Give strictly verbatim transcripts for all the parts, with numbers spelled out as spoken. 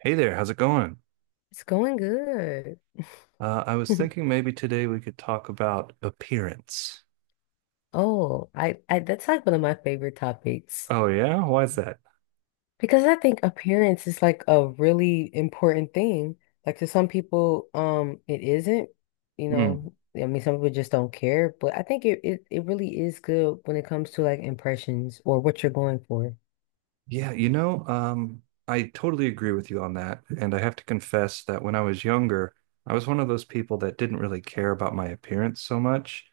Hey there, how's it going? It's going good. Uh, I was thinking maybe today we could talk about appearance. Oh, I, I that's like one of my favorite topics Oh yeah? Why is that? because I think appearance is like a really important thing. Like to some people, um, it isn't, you Hmm. know, I mean, some people just don't care, but I think it, it, it really is good when it comes to like impressions or what you're going for. Yeah, you know, um, I totally agree with you on that. And I have to confess that when I was younger, I was one of those people that didn't really care about my appearance so much.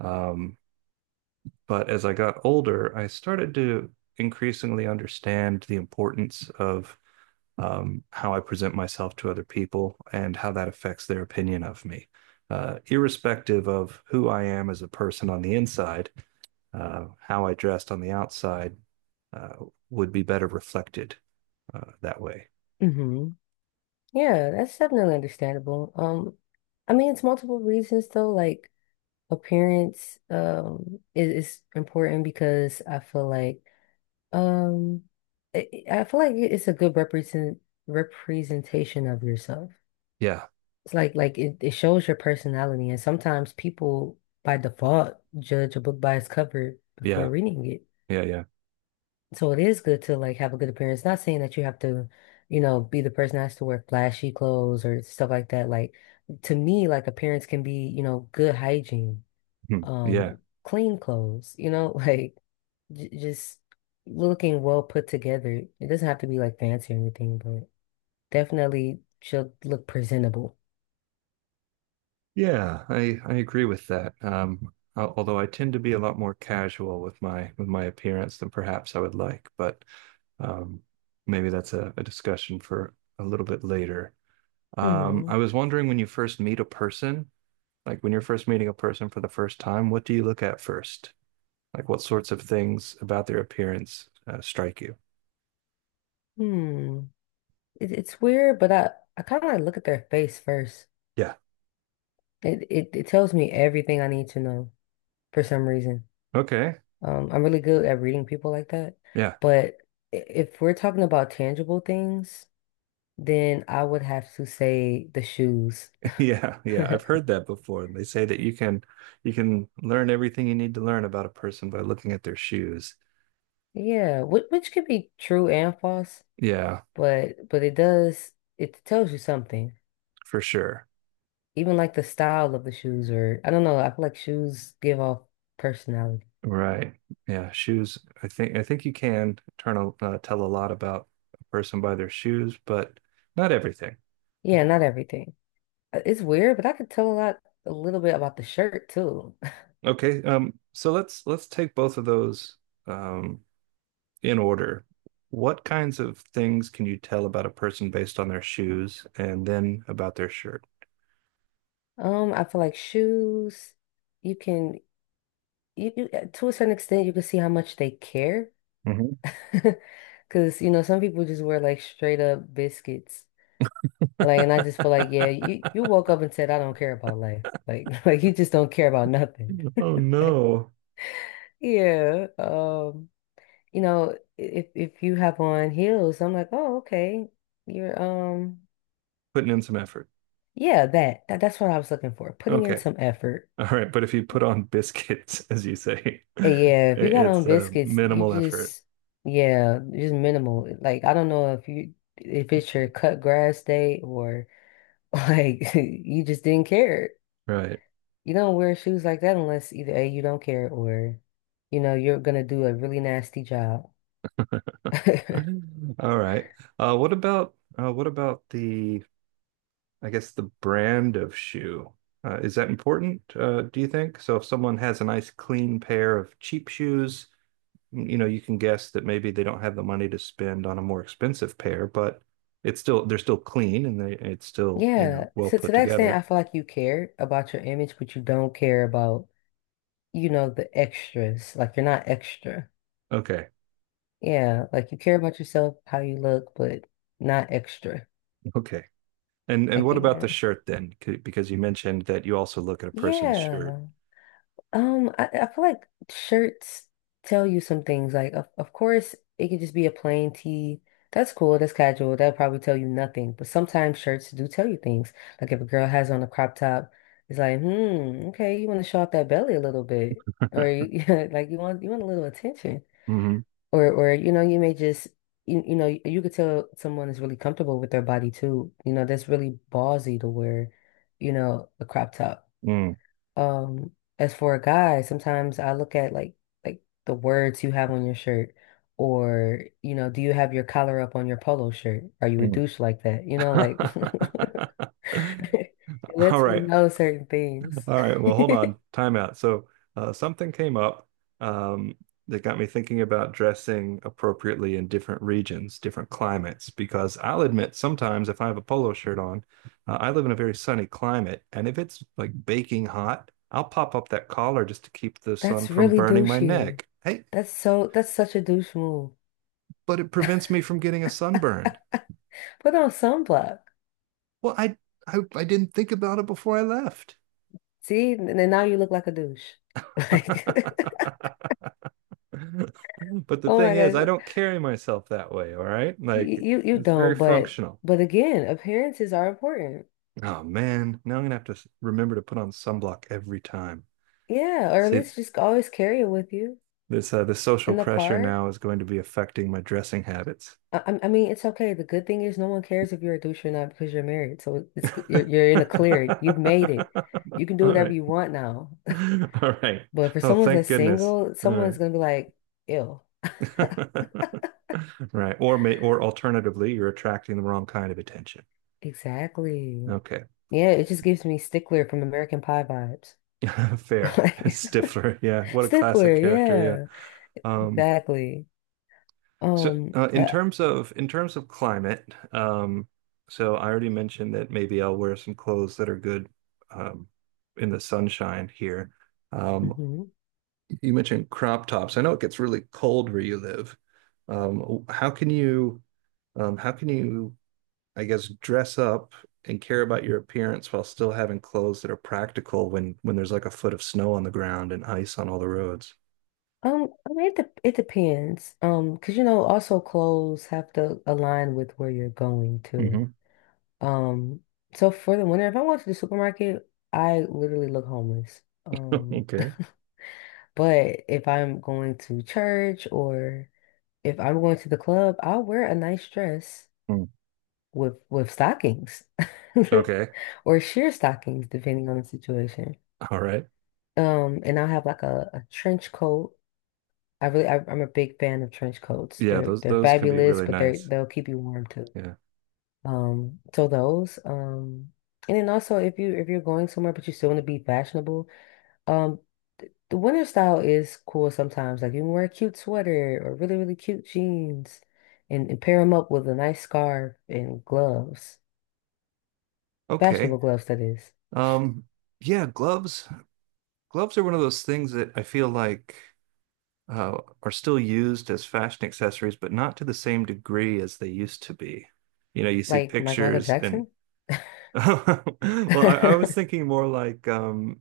Um, but as I got older, I started to increasingly understand the importance of um, how I present myself to other people and how that affects their opinion of me. Uh, irrespective of who I am as a person on the inside, uh, how I dressed on the outside uh, would be better reflected uh, that way. Hmm. Yeah, that's definitely understandable. Um, I mean, it's multiple reasons though, like appearance, um, is, is important because I feel like Um, I I feel like it's a good represent representation of yourself. Yeah, It's like like it, it shows your personality, and sometimes people by default judge a book by its cover before yeah, reading it. yeah, yeah. So it is good to like have a good appearance. Not saying that you have to, you know, be the person that has to wear flashy clothes or stuff like that. Like to me, like appearance can be, you know, good hygiene, Hmm. Yeah, um, clean clothes, you know, like j just looking well put together. It doesn't have to be like fancy or anything, but definitely she'll look presentable. yeah. I I agree with that. Um, al- although I tend to be a lot more casual with my with my appearance than perhaps I would like, but um, maybe that's a, a discussion for a little bit later. Um, hmm. I was wondering when you first meet a person, like when you're first meeting a person for the first time, what do you look at first? Like what sorts of things about their appearance uh, strike you? Hmm. It, it's weird, but I I kind of like look at their face first. Yeah. It, it it tells me everything I need to know for some reason. Okay. Um, I'm really good at reading people like that, Yeah. but i- if we're talking about tangible things, then I would have to say the shoes. Yeah. Yeah, I've heard that before. They say that you can you can learn everything you need to learn about a person by looking at their shoes. Yeah, which which could be true and false. Yeah, but but it does it tells you something. for sure. Even like the style of the shoes, or I don't know. I feel like shoes give off personality. Right. Yeah, shoes. I think I think you can turn a, uh, tell a lot about a person by their shoes, but not everything. Yeah, not everything. Uh, It's weird, but I could tell a lot, a little bit about the shirt too. Okay, um, so let's let's take both of those um, in order. What kinds of things can you tell about a person based on their shoes and then about their shirt? Um, I feel like shoes, you can you, you uh, to a certain extent you can see how much they care, Mhm. because you know some people just wear like straight up biscuits. Like, and I just feel like, yeah, you you woke up and said, I don't care about life. Like, like you just don't care about nothing. Oh no, Yeah, um, you know, if if you have on heels, I'm like, oh, okay. You're um putting in some effort. yeah, that, that that's what I was looking for. Putting in Okay, some effort. all right, but if you put on biscuits, as you say, i- And yeah, if you got on it's uh, biscuits, you minimal effort, just yeah, just minimal. Like I don't know if you if it's your cut grass day or like you just didn't care. right? You don't wear shoes like that unless either A, you don't care or you know, you're gonna do a really nasty job. All right. Uh, what about uh, what about the I guess the brand of shoe. Uh, is that important, uh, do you think? So if someone has a nice clean pair of cheap shoes, you know, you can guess that maybe they don't have the money to spend on a more expensive pair, but it's still they're still clean and they it's still, you know, Yeah, well to, put to that extent, together. I feel like you care about your image, but you don't care about, you know, the extras. Like you're not extra. Okay. Yeah, like you care about yourself, how you look, but not extra. Okay. And and Like what you about know. the shirt then? C- Because you mentioned that you also look at a person's shirt. Yeah. Um, I, I feel like shirts tell you some things. Like, of, of course, it could just be a plain tee. That's cool. That's casual. That'll probably tell you nothing. But sometimes shirts do tell you things. Like if a girl has on a crop top, it's like, hmm, okay, you want to show off that belly a little bit, or you, like you want you want a little attention, Mm-hmm. or or you know you may just you, you know you, you could tell someone is really comfortable with their body too. You know that's really ballsy to wear, you know, a crop top. Mm, Um, as for a guy, sometimes I look at like like the words you have on your shirt, or you know, do you have your collar up on your polo shirt? Are you a douche like that? You know, like mm. it All lets me right. know certain things. All right, well, hold on. Time out. So, uh, something came up um, that got me thinking about dressing appropriately in different regions, different climates, because I'll admit sometimes if I have a polo shirt on, uh, I live in a very sunny climate, and if it's like baking hot, I'll pop up that collar just to keep the sun That's from really burning my douchey. neck. Hey, That's so that's such a douche move. but it prevents me from getting a sunburn. Put on sunblock. Well, I I, I didn't think about it before I left. See, and then now you look like a douche. Like, But the oh thing my is, I gosh, don't carry myself that way, all right? you Like you you it's very not but functional. but again, appearances are important. Oh man, now I'm gonna have to s- remember to put on sunblock every time. Yeah, or at See, least just always carry it with you this uh, the social in the pressure car. now is going to be affecting my dressing habits. I, I I mean, it's okay. The good thing is no one cares if you're a douche or not because you're married. So it's g- All you're you're in a clear. You've made it. You can do whatever right. you want now. All right. But for Oh, someone thank that's goodness. single, All someone's gonna be like, "Ew." right. Right. Or may or alternatively, you're attracting the wrong kind of attention. Exactly. Okay. Yeah, it just gives me Stickler from American Pie vibes. Fair. Like Stifler. Yeah. What a classic Stickler, character. Yeah. yeah. Um Exactly. So, Um, uh, in uh, terms of in terms of climate, um, so I already mentioned that maybe I'll wear some clothes that are good um, in the sunshine here. Um, mhm. you mentioned crop tops. I know it gets really cold where you live. Um, how can you, um, how can you, I guess, dress up and care about your appearance while still having clothes that are practical when when there's like a foot of snow on the ground and ice on all the roads? Um, I mean, it, dep- it depends. Um, because you know, also clothes have to align with where you're going to. Mhm. Um, so for the winter, if I went to the supermarket, I literally look homeless. Um, Okay. but if I'm going to church or if I'm going to the club, I'll wear a nice dress Mm. with with stockings Okay. or sheer stockings, depending on the situation. All right. Um, and I'll have like a, a trench coat. I really, I, I'm a big fan of trench coats. Yeah, They're those they're those can be fabulous, really but they nice. they'll keep you warm too. Yeah. Um, so those, um, and then also if you if you're going somewhere but you still want to be fashionable, um, the winter style is cool sometimes. Like you can wear a cute sweater or really really cute jeans, and, and pair them up with a nice scarf and gloves, fashionable Okay. gloves that is, Um, yeah, gloves. Gloves are one of those things that I feel like uh, are still used as fashion accessories, but not to the same degree as they used to be. You know, you see like like Michael pictures and Jackson. well, I, I was thinking more like um,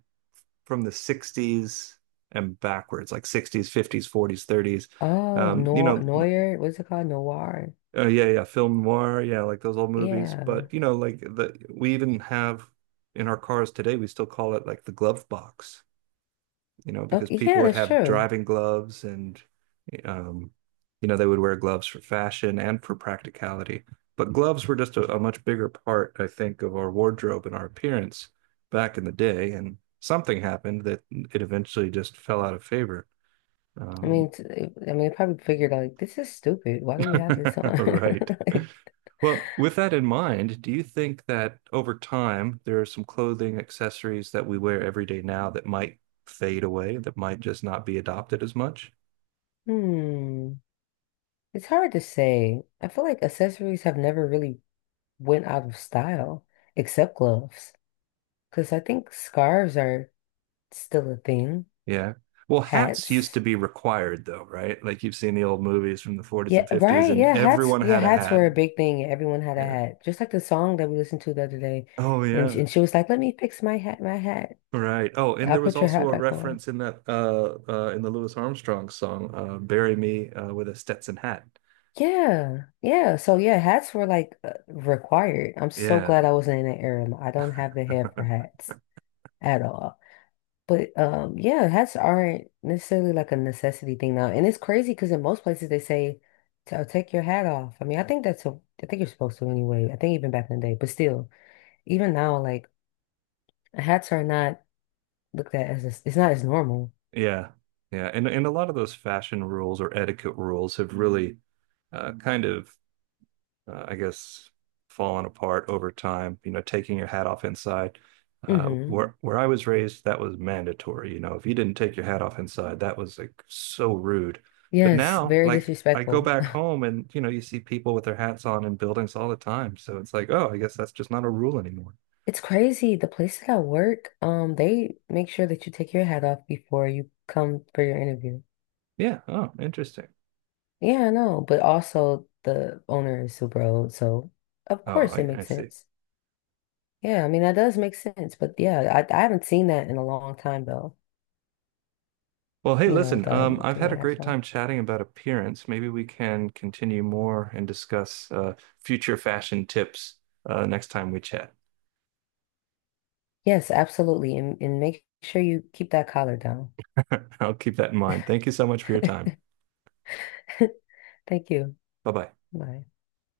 from the sixties and backwards, like sixties, fifties, forties, thirties. Oh, Um, you Noir, know, Noir, what's it called? Noir. Oh yeah, yeah, film noir, yeah, like those old movies. Yeah. But you know, like the we even have in our cars today, we still call it like the glove box, you know, because Okay, people yeah, would that's have true. driving gloves and um, you know, they would wear gloves for fashion and for practicality. But gloves were just a, a much bigger part, I think, of our wardrobe and our appearance back in the day. And something happened that it eventually just fell out of favor. I Um, mean, t- I mean, they probably figured out, like, this is stupid. Why do we have this on? right. Like, Well, with that in mind, do you think that over time there are some clothing accessories that we wear every day now that might fade away, that might just not be adopted as much? hmm. It's hard to say. I feel like accessories have never really went out of style, except gloves. Because I think scarves are still a thing. Yeah. Well, hats used to Hats. be required though, right? Like you've seen the old movies from the forties Yeah, and fifties, right. and Yeah, hats. everyone Yeah, had a hats hat. were a big thing. Everyone had a Yeah. hat. Just like the song that we listened to the other day. Oh And, sh- yeah. and she was like, let me fix my hat, my hat. Right. Oh, and I'll there was put your also hat a back. reference in that uh uh in the Louis Armstrong song, uh, Bury Me uh, with a Stetson hat. Yeah, yeah. So yeah, hats were like uh, required. I'm so Yeah. glad I wasn't in that era. I don't have the hair for hats at all. But um, yeah, hats aren't necessarily like a necessity thing now. And it's crazy because in most places they say, "So take your hat off." I mean, I think that's a, I think you're supposed to anyway. I think even back in the day, but still, even now, like hats are not looked at as a, it's not as normal. Yeah. Yeah. And and a lot of those fashion rules or etiquette rules have really uh, kind of uh, I guess fallen apart over time, you know, taking your hat off inside. Uh, hmm. Where where I was raised, that was mandatory. You know, if you didn't take your hat off inside, that was like so rude. But Yes, now, very like I go disrespectful. back home and you know, you see people with their hats on in buildings all the time. So it's like, oh, I guess that's just not a rule anymore. It's crazy. The places I work, um, they make sure that you take your hat off before you come for your interview. Yeah. Oh, interesting. Yeah, I know. But also the owner is super old, so of Oh, course it I, I makes see. sense. Yeah, I mean that does make sense. But yeah, I, I haven't seen that in a long time though. Well, hey, You know, listen, the um, I've taking had a your hats great off. time chatting about appearance. Maybe we can continue more and discuss uh, future fashion tips uh, next time we chat. Yes, absolutely. And and make sure you keep that collar down. I'll keep that in mind. Thank you so much for your time. Thank you. Bye bye. Bye.